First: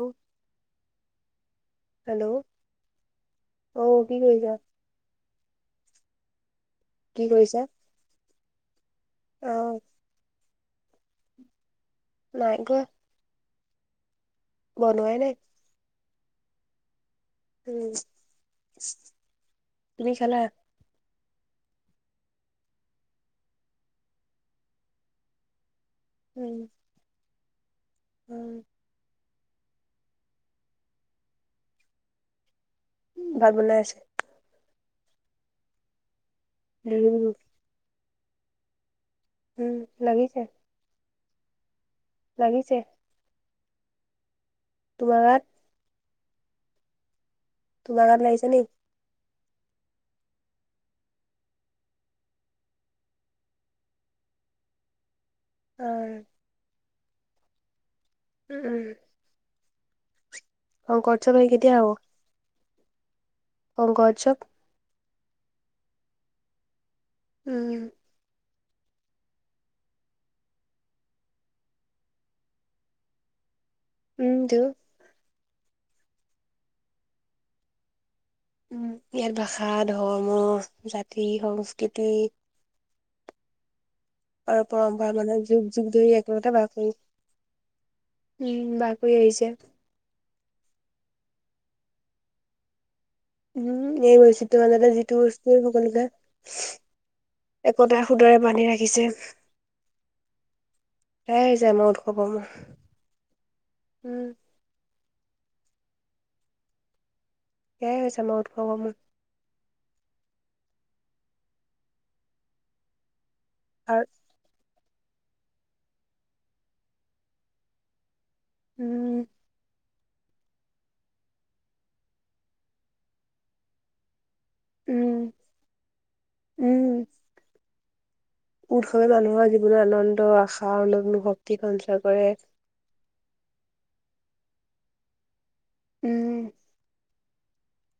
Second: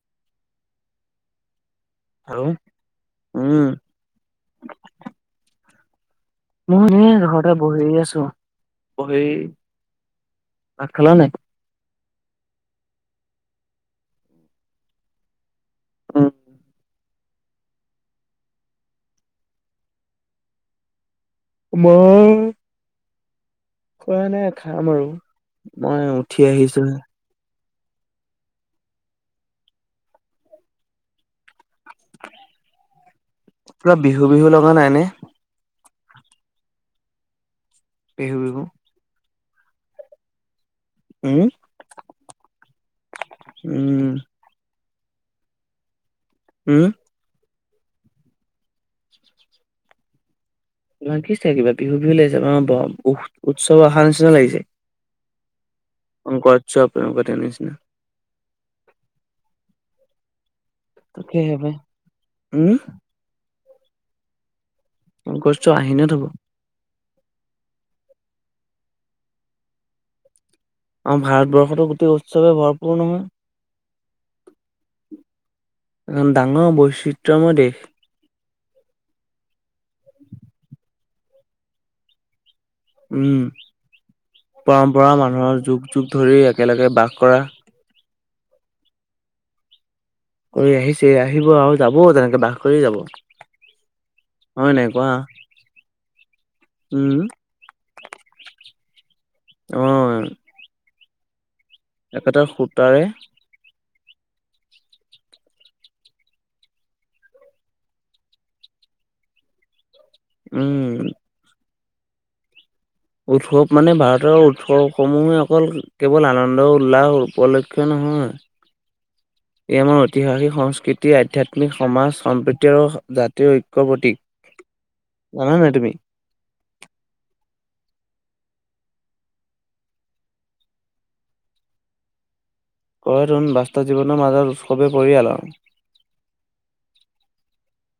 উ। হেল্ল' আৰু উম অ কি কৰিছে? মই এ ঘৰতে বহি আছো। বহি অ' ভাত খালা নাই। নাই গোৱা। বনোৱাই নাই। উম উম তুমি খালা। ময়। খোৱা নাই খাম আৰু মই উঠি উম, আহিছোহে। উম। ভাত বনাই আছে। পৰা বিহু বিহু লগা নাই নে। উ। বিহু বিহু। উম লাগিছে। উম। লাগিছে। উম তোমাৰ তাত উম তোমাৰ গাত লাগিছে নি লাগিছে কিবা বিহু বিহু লাগি যাব আমাৰ উৎসৱ অহাৰ নিচিনা লাগিছে। অ' কোন [unintelligible] তে নিছনা উম অ কৰছ তাকে ভাই পাই কেতিয়া হব উম [unintelligible] গছটো আহিনত হব। উম আমাৰ ভাৰতবৰ্ষটো গোটেই উৎসৱে ভৰপূৰ নহয়। উম দুু এখন ডাঙৰ বৈচিত্ৰময় দেশ উ ইয়াত ভাষা ধৰ্ম জাতি সংস্কৃতি উম পৰম্পৰা মানুহৰ যুগ যুগ ধৰি একেলগে বাস কৰা। উম বাকৰি আহিছে। কৰি আহিছে আহিব আৰু যাবও তেনেকে বাস কৰি যাব। উম এই [unintelligible] হয় নাই কোৱা যিটো বস্তুৱে সকলোকে উম একোতাই শুধৰাই বান্ধি ৰাখিছে। অ তাই [unintelligible] মোৰ উম একেটা সূতাৰে সয়াই হৈছে আমাৰ উৎসৱ সমূহ উম উৎসৱ মানে আৰু ভাৰতৰ উৎসৱ সমূহে অকল কেৱল আনন্দ উল্লাহ উপলক্ষ নহয় উম তেওঁমৰ ঐতিহাসিক সংস্কৃতি আধ্যাত্মিক সমাজ সম্প্ৰীতি আৰু জাতীয় ঐক্য প্ৰতীক উম জানা নাই তুমি উম উৎসৱে মানুহৰ জীৱন আনন্দ আশা আৰু নগ্ন শক্তি সঞ্চয় কৰে কয় তোন বাস্তৱ জীৱনৰ মাজত উৎসৱে পৰিয়ালাও উম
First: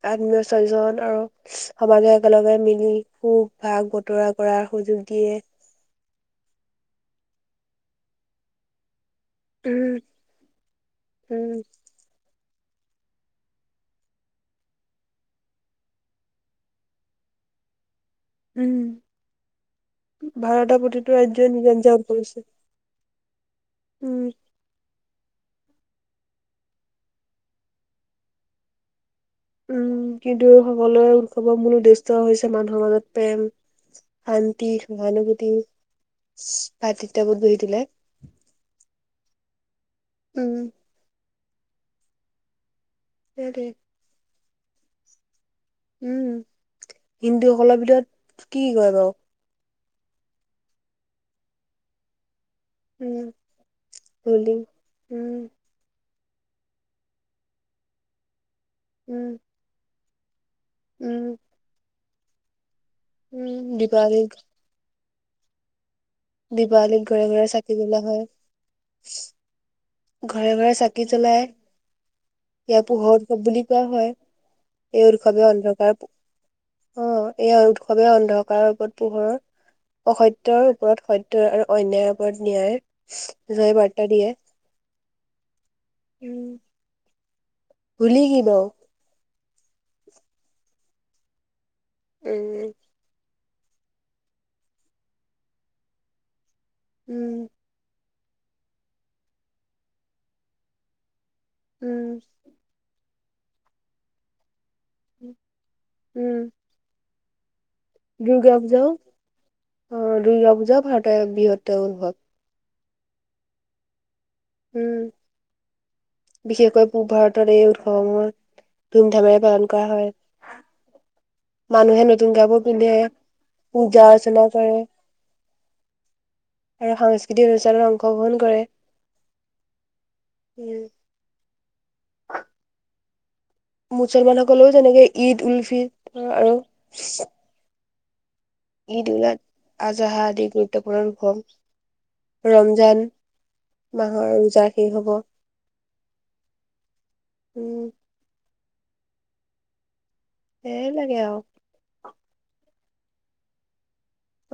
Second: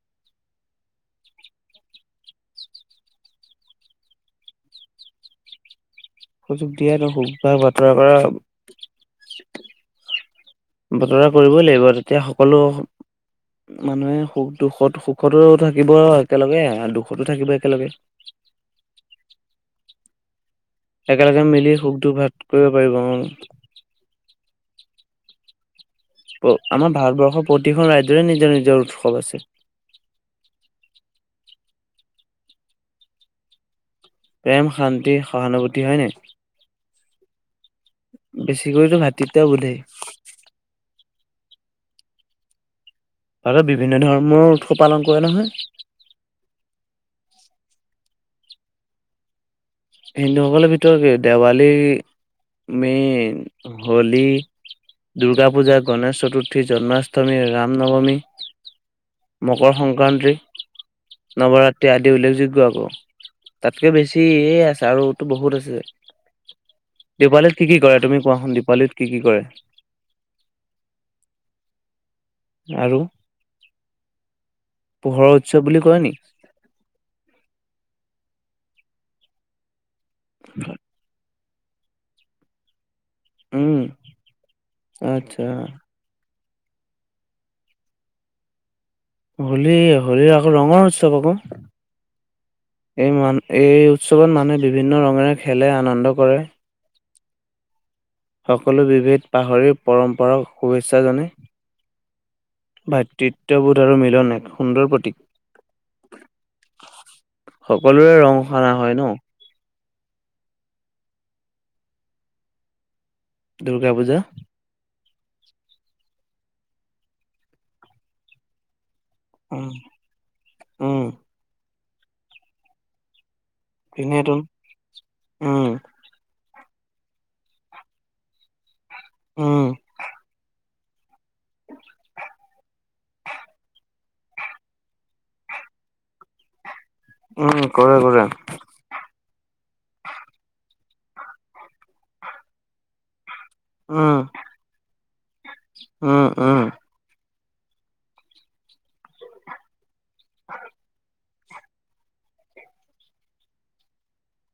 আত্মীয় স্বয়জন আৰু সমাজে একেলগে মিলি সুখ ভাগ বতৰা কৰা সুযোগ দিয়ে। সুযোগ দিয়া সুখ ভাগ বাতৰা কৰা। উম বতৰা উম কৰিবই লাগিব তেতিয়া সকলো। মানুহে সুখ দুখত সুখতো থাকিব একেলগে আৰু দুখতো থাকিব একেলগে উম ভাৰতৰ প্ৰতিটো একেলগে ৰাজ্যই মিলি সুখ নিজা দুখ ভাগ কৰিছে। কৰিব পাৰিব উম আমাৰ ভাৰতবৰ্ষৰ প্ৰতিখন ৰাজ্যৰে নিজৰ নিজৰ উৎসৱ আছে উম কিন্তু সকলোৰে উৎসৱৰ মূল উদ্দেশ্য হৈছে মানুহৰ মাজত প্ৰেম প্ৰেম শান্তি, শান্তি সহানুভূতি, হয় নাই ভাতৃত্ববোধ গঢ়ি তোলে তেতিয়া বোলেই উম। ভাৰতত সেইটোৱে বিভিন্ন ধৰ্মৰ উৎসৱ পালন কৰে নহয়। উম হিন্দুসকলৰ ভিতৰত কি বাৰু হিন্দুসকলৰ ভিতৰত দেৱালী উম মেইন হলী, হোলী উম দুৰ্গা পূজা, গণেশ চতুৰ্থী জন্মাষ্টমী, ৰাম নৱমী, উম মকৰ সংক্ৰান্তি। উম নৱৰাত্ৰি আদি উল্লেখযোগ্য আকৌ উম তাতকে বেছি দীপাৱলীত আছে আৰুতো বহুত আছে। দীপাৱলীত ঘৰে ঘৰে দীপাৱালীত কি চাকি কি জ্বলোৱা কৰে তুমি হয় কোৱা চোন দীপাৱালীত কি কি কৰে? ঘৰে ঘৰে চাকি জ্বলাই। ইয়া আৰু পোহৰ উৎসৱ বুলি কোৱা হয়, এই পোহৰৰ উৎসৱে উৎসৱ বুলি অন্ধকাৰ কয় নি অ এই উৎসৱে অন্ধকাৰ ওপৰত পোহৰৰ অসত্যৰ ওপৰত সত্য ৰ আৰু অন্যাৰ ওপৰত ন্যায় উম বাৰ্তা দিয়ে। আচ্ছা। হলী কি বাও? হলী- হলীৰ আকৌ ৰঙৰ উৎসৱ আকৌ। উম এই মান এই উৎসৱত মানুহে বিভিন্ন ৰঙেৰে খেলে আনন্দ কৰে। উম। সকলো বিভেদ পাহৰি পৰম্পৰাক শুভেচ্ছা জনায়। উম। ভাতৃত্ববোধ আৰু মিলন এক সুন্দৰ প্ৰতীক। উম সকলোৰে ৰং দুৰ্গা সানা পূজাও হয় ন? অ দুৰ্গা পূজা ভাৰতৰ এক বৃহত্তৰ উৎসৱ। দুৰ্গা পূজা। উম বিশেষকৈ পূৱ ভাৰতৰ এই উৎসৱসমূহত ধুমধামেৰে উম পালন কৰা হয়, উম মানুহে নতুন কাপোৰ পিন্ধে। পূজা পিন্ধেতো অৰ্চনা কৰে। উম আৰু সাংস্কৃতিক অনুষ্ঠানত অংশগ্ৰহণ কৰে। উম। উম। মুছলমান সকলেও তেনেকে ঈদ উল ফিতৰ আৰু উম কৰে কৰে। ঈদ উলা আদাহা আদি গুৰুত্বপূৰ্ণ উৎসৱ। ৰমজান উম মাহৰ ৰোজা শেষ হব। উম উম উম। সেই লাগে আৰু।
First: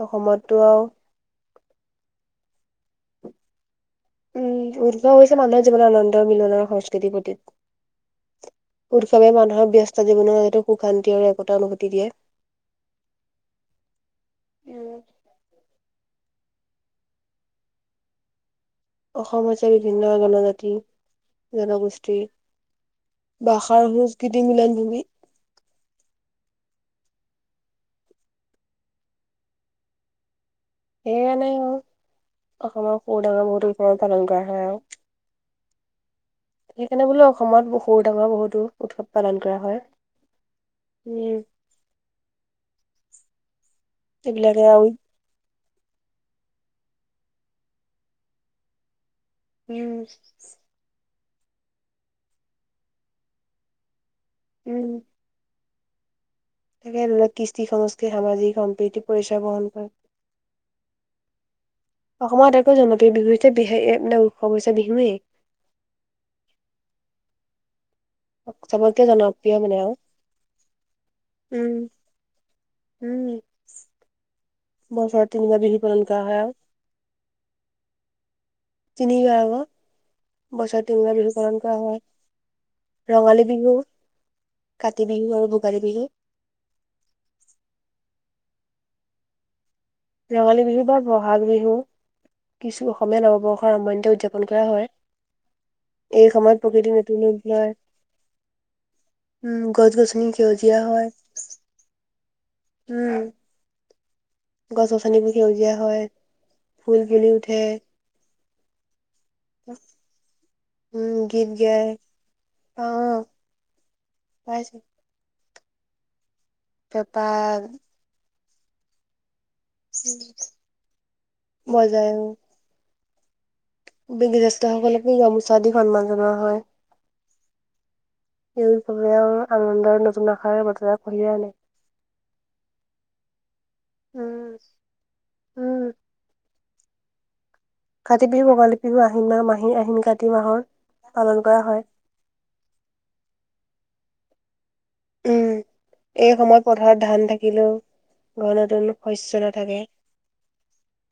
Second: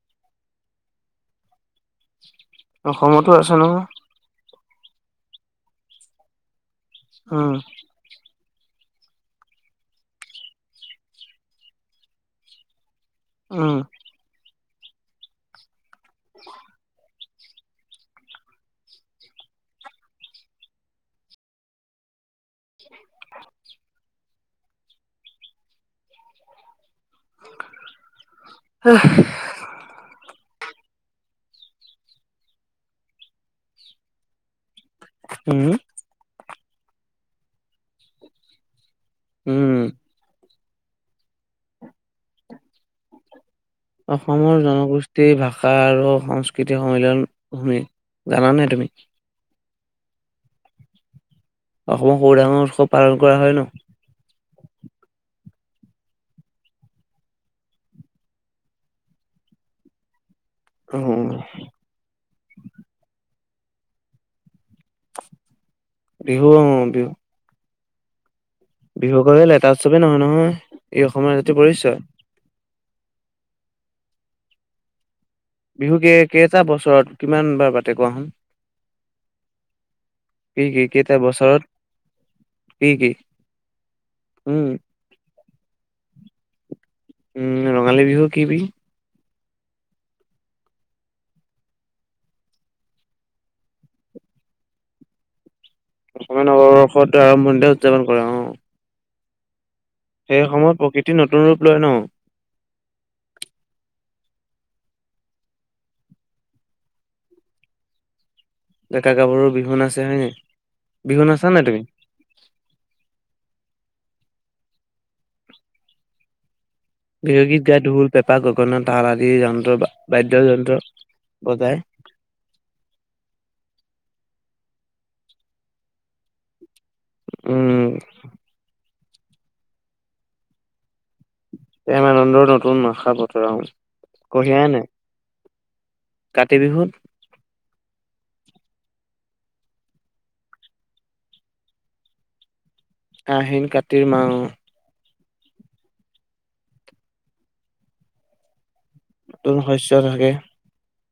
অসমটো আৰু অসমতো আছে নহয়। উম উৎসৱ হৈছে মানুহৰ জীৱনৰ আনন্দ মিলনৰ সংস্কৃতিৰ উম প্ৰতীক। উৎসৱে মানুহৰ ব্যস্ত জীৱনৰ হয়তো সুখ শান্তি আৰু একতা অনুভূতি দিয়ে। উম। উম। [inaudible] অসম হৈছে বিভিন্ন জনজাতি জনগোষ্ঠীৰ ভাষাৰ সংস্কৃতি মিলন ভূমি। অহ [unintelligible] সেইকাৰণে আৰু অসমত সৰু ডাঙৰ বহুতো উৎসৱ পালন কৰা হয় আৰু। [unintelligible] হুম সেইকাৰণে বোলো অসমত সৰু ডাঙৰ বহুতো উৎসৱ পালন কৰা উম হয়। হোম। অসমৰ জনগোষ্ঠীৰ ভাষা ভাষা আৰু সংস্কৃতিৰ সন্মিলন ভূমি জানা নাই তুমি? উম। অসমৰ সৰু ডাঙৰ উৎসৱ পালন কৰা হয় ন। উম তাকে ধৰৰ কৃষ্টি সংস্কৃতি সামাজিক সম্প্ৰীতি পৰিচয় বহন অ কৰে অসমত এককৈ জনপ্ৰিয় বিহুতে বিশেষ এক উৎসৱ হৈছে বিহুৱেই। বিহু অ বিহু চবকে বিহু অকল জনপ্ৰিয় এটা মানে আৰু উৎসৱেই নহয় নহয়। ই অসমৰ জাতীয় উম পৰিচয় উম বছ [unintelligible] বিহু কেই কেইটা বছৰত কিমান বাৰ পাতে কোৱা শুন [unintelligible] তিনিবাৰ আক কি কি বছৰত কেইটা তিনিবাৰ বিহু পালন বছৰত কৰা কি কি হয় ৰঙালী বিহু উম কাতি বিহু আৰু ভোগালী বিহু উম ৰঙালী বিহু কি বি ৰঙালী বিহু বা বহাগ বিহু কিছু অসমীয়া নৱবৰ্ষৰ আৰম্ভণিতে উদযাপন কৰা হয় এই অসমীয়া সময়ত প্ৰকৃতিৰ নৱবৰ্ষত নতুন ৰূপ আৰম্ভণিতে লয়। উদযাপন কৰে অ। উম গছ গছনি সেই সময়ত সেউজীয়া হয় প্ৰকৃতি নতুন ৰূপ লয় ন উম গছ গছনিবোৰ সেউজীয়া হয় ফুল পুলি উঠে ডেকা গাভৰু বিহু নাচে হয় নাই বিহু নাচা গীত নাই তুমি। গাই পাও অঁ পাইছোঁ বিহুগীত গাই ঢোল পেপা গগনা তাল আদি জন্ত বাদ্য যন্ত্ৰ বজাই বাদ্য [unintelligible] জ্যেষ্ঠ সকলকো গামোচা দি সন্মান জনোৱা হয় উম সবে আনন্দৰ নতুন আশাৰ বতৰা কঢ়িয়াই আনে। প্ৰেম আনন্দৰ নতুন আশা বতৰাও উম কঢ়িয়াই নাই [unintelligible] উম কাতি বিহুত কাতি বিহু ভোগালী বিহু আহিন মাহ মাহী আহিন কাতি মাহৰ পালন কৰা হয় [unintelligible] [inaudible] আহিন কাতিৰ মাহ অ [unintelligible] উম এই সময়ত পথাৰত ধান থাকিলোও ঘৰ নাটনো [unintelligible] নতুন শস্য থাকে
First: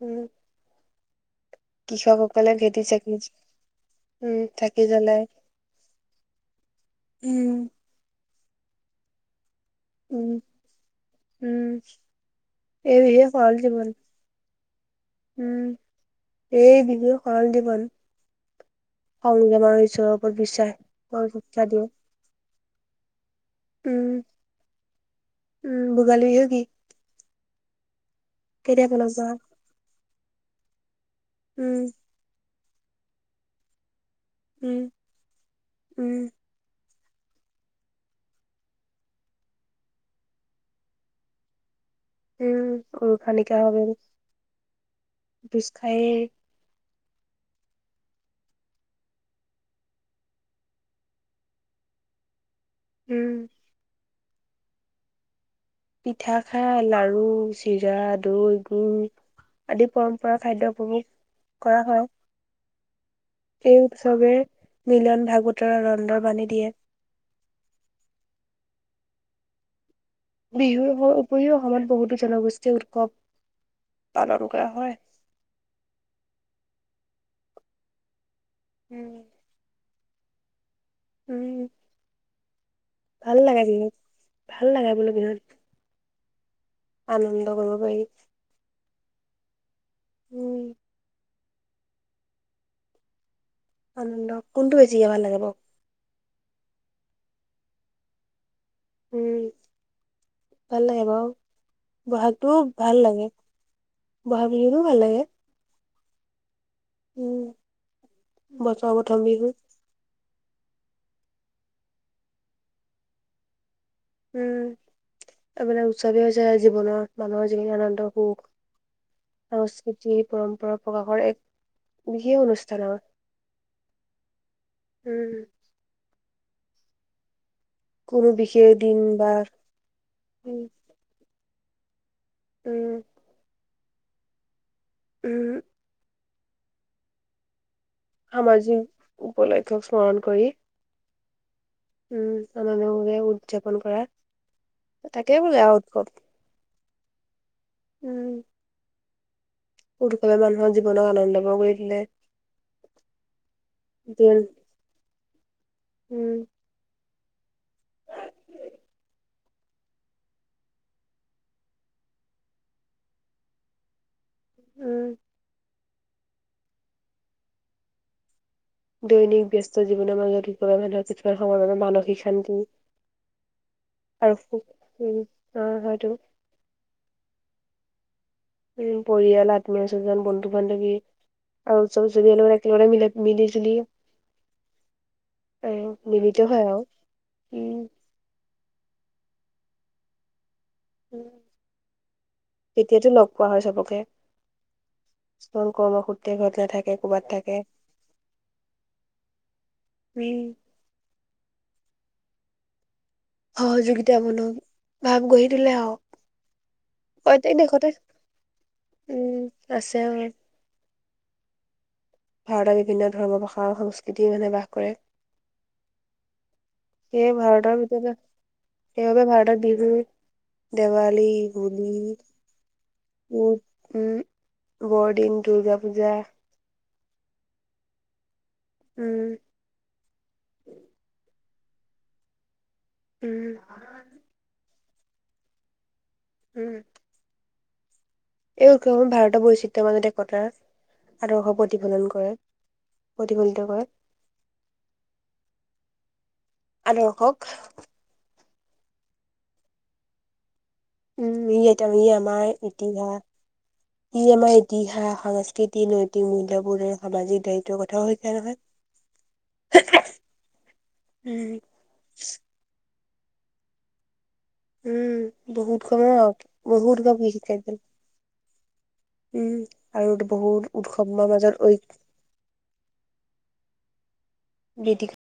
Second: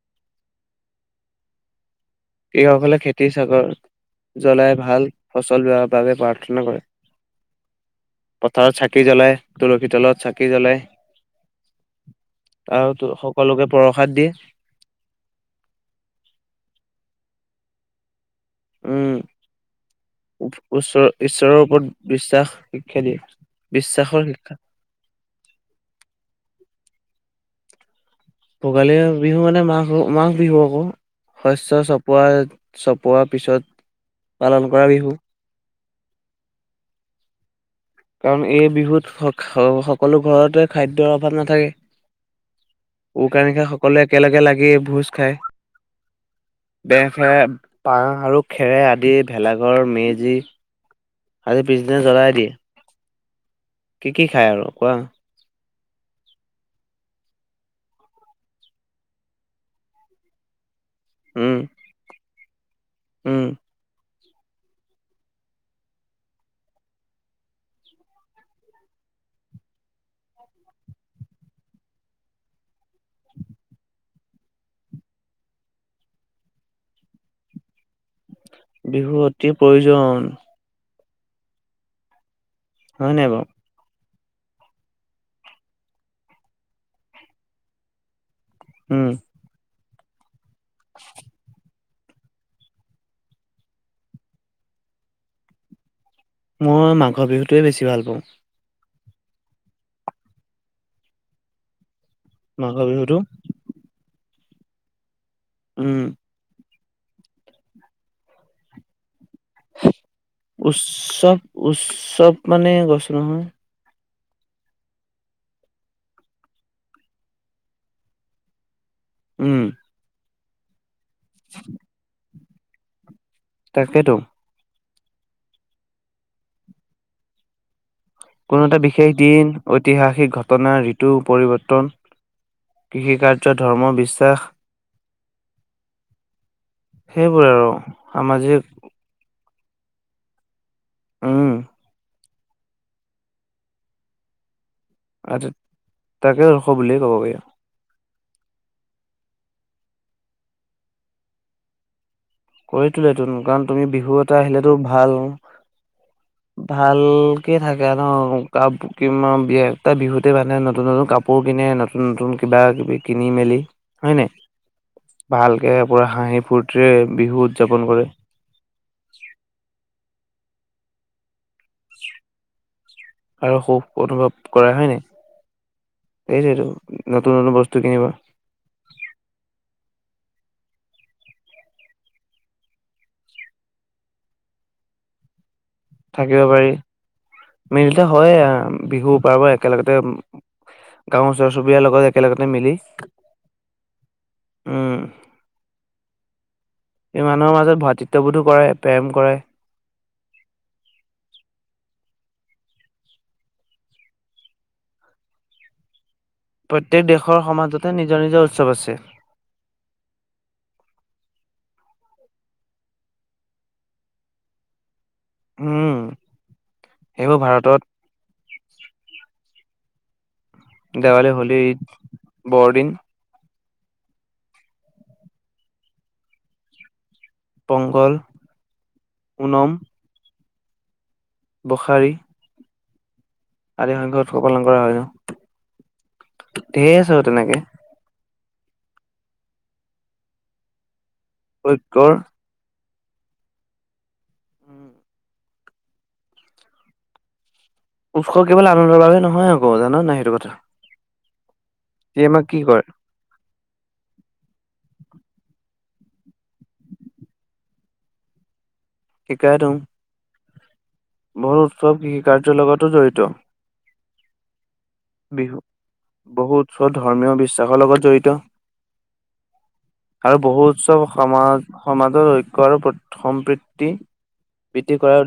উম কৃষকসকলে ভেটি কৃষক হলে চাকি খেতি উম চাগৰত জ্বলাই চাকি ভাল ফচল বাবে প্ৰাৰ্থনা কৰে উম পথাৰত চাকি জ্বলাই তুলসী তলত উম চাকি জ্বলাই উম এই আৰু বিহুৱে সৰল সকলোকে জীৱন প্ৰৰসাদ দিয়ে [unintelligible] উম এই বিহু সৰল দীৱন [unintelligible] উম বিশ্বাস ওচ ঈশ্বৰৰ শিক্ষা দিয়ে ওপৰত বিশ্বাস শিক্ষা দিয়ে উম বিশ্বাসৰ শিক্ষা উম ভূগালী বিহু হে কি [unintelligible] কেতিয়া ভোগালী পালন কৰা বিহু হয় মানে মাঘ মাঘ বিহু আকৌ শস্য উম চপোৱা চপোৱাৰ পিছত পালন উম কৰা বিহু উম কাৰণ এই বিহুত সকলো ঘৰতে খাদ্যৰ অভাৱ নাথাকে উম উৰুকা উকাৰো নিশা ভাৱে সকলোৱে একেলগে লাগি ভোজ খাইৰ বে খেৰ বাঁহ হ আৰু খেৰে আদি ভেলাঘৰ মেজি আৰু পিছদিনা জ্বলাই দিয়ে। উম কি কি খায় আৰু কোৱা? পিঠা খায় লাৰু, চিৰা, দৈ, গুৰ আদি পৰম্পৰা খাদ্য উপভোগ উম কৰা হয়। উম। চবে মিলন ভাগুতৰা ৰন্ধৰ বান্ধি দিয়ে। বিহুৰ উপৰিও অসমত বহুতো জনগোষ্ঠী উৎসৱ পালন কৰা হয়। উম, বিহু অতি প্ৰয়োজন। উম। হয় নাই ভাল বাৰু লাগে বিহুত ভাল লাগে বোলো বিহু। [unintelligible] আনন্দ কৰিব পাৰি। উম। উম, আনন্দ কোনটো বেছিকেভাল লাগিব? মই মাঘৰ বিহুটোৱে বেছি ভাল পাওঁ। উম। ভাল লাগে বাও। বহাগটো মাঘৰ ভাল বিহুটো লাগে। বহাগ বিহুটো ভাল লাগে। উম। উম বছৰৰ প্ৰথম বিহু। উৎসৱ উৎসৱ মানে কৈছো নহয়। উম। তামানে উৎসৱে হৈছে জীৱনৰ মানুহৰ যিখিনি আনন্দ সুখ, উম সংস্কৃতি পৰম্পৰা প্ৰকাশৰ এক বিশেষ অনুষ্ঠানৰ তাকেতো উম। কোনো এটা বিশেষ দিন, ঐতিহাসিক উম ঘটনা ঋতু পৰিৱৰ্তন, উম, কৃষিকাৰ্য, ধৰ্ম, বিশ্বাস। উম। সেইবোৰ আৰু। সামাজিক উপলক্ষক স্মৰণ কৰি। উম। উম সমাজৰ বাবে উদযাপন কৰা তাকে বোলে আও উৎসৱ। তাকে উৎসৱ বুলিয়ে বুলি ক'ব পাৰি উম উৎসৱে মানুহৰ জীৱনক আনন্দময় কৰি তুলে কৰি তোলে তোন কাৰণ তুমি বিহু এটা আহিলেতো ভাল। উম ভাল কে থাকে ন। কাপ কিমান বিয়া বিহুতে বান্ধে নতুন নতুন কাপোৰ কিনে। নতুন নতুন কিবা কিবি কিনি মেলি হয় নাই? উম ভালকে পুৰা হাঁহি ফূৰ্তিৰে বিহু উদযাপন কৰে। দৈনিক ব্যস্ত জীৱনৰ মাজত কি মানুহৰ কিছুমান সময় বাবে মানসিক শান্তি। আৰু সুখ অনুভৱ আৰু সুখ কৰা হয় নাই? উম অ হয়তো সেইটোৱেটো নতুন নতুন বস্তু। টো কিনিবা। উম পৰিয়াল আত্মীয স্বজন বন্ধু বান্ধৱী। আৰু উৎসৱ চবে একেলগে মিলা মিলিজুলি। থাকিব পাৰি। উম মিলতে হয়ে বিহু পাৰ কৰা একেলগতে- গাঁওৰ ওচৰ চুবুৰীয়া লগত একেলগতে মিলি। উম স্তন কৰ্মসূত্ৰে - এই মানুহৰ মাজত ভাতৃত্ববোধো কৰে প্ৰেম কৰে। - [unintelligible] সহযোগিতা মূলক ভাৱ গঢ়ি টোলে আউ। প্ৰত্যেক দেশৰ প্ৰত্যেক সমাজতে দেশতে নিজৰ নিজৰ উৎসৱ আছে উম আছে অ। ভাৰতৰ বিভিন্ন ধৰ্ম ভাষা, সংস্কৃতি মানে বাস কৰে। উম, সেই সেইবোৰ ভাৰতৰ ভাৰতত ভিতৰতে, সেইবাবে ভাৰতত দীৰ্ঘদিন - দেৱালী হোলী- বৰদিন, উম বৰদিন, দুৰ্গা পূজা- পংগল, উম পুনম- [inaudible] বখাৰী- উম আদি সংখ্যক উৎসৱ পালন কৰা হয় ন- উম ধেই আছে বা তেনেকে- এই উৎসৱসমূহ ভাৰতৰ বৈচিত্ৰ্যৰ মাজত একতাৰ আদৰ্শ প্ৰতিফলন ঐক্যৰ কৰে- প্ৰতিফলিত কৰে- আদৰ্শক- উৎসৱ কেৱল আনন্দৰ বাবে নহয় আকৌ জান নাই সেইটো কথা- উম ই এটা ই আমাক আমাৰ কি কয় ইতিহাস- ই আমাৰ ইতিহাস সাংস্কৃতিক নৈতিক মূল্যবোধ আৰু সামাজিক দায়িত্বৰ কথাও শিকাই নহয়- শিকাই তোন- উম। বহুত উৎসৱ কৃষি কাৰ্যৰ লগতো জড়িত- উম বিহু বহুত কম বহু উৎসৱ বহুত কম ধৰ্মীয় কৃষি কাৰ্য বিশ্বাসৰ লগত জড়িত- উম আৰু বহুত বহু উৎসৱ উৎসৱৰ মাজত সমাজ সমাজৰ ঐক্য আৰু সম্প্ৰীতি- তি বৃদ্ধি ঐ কৰাৰ-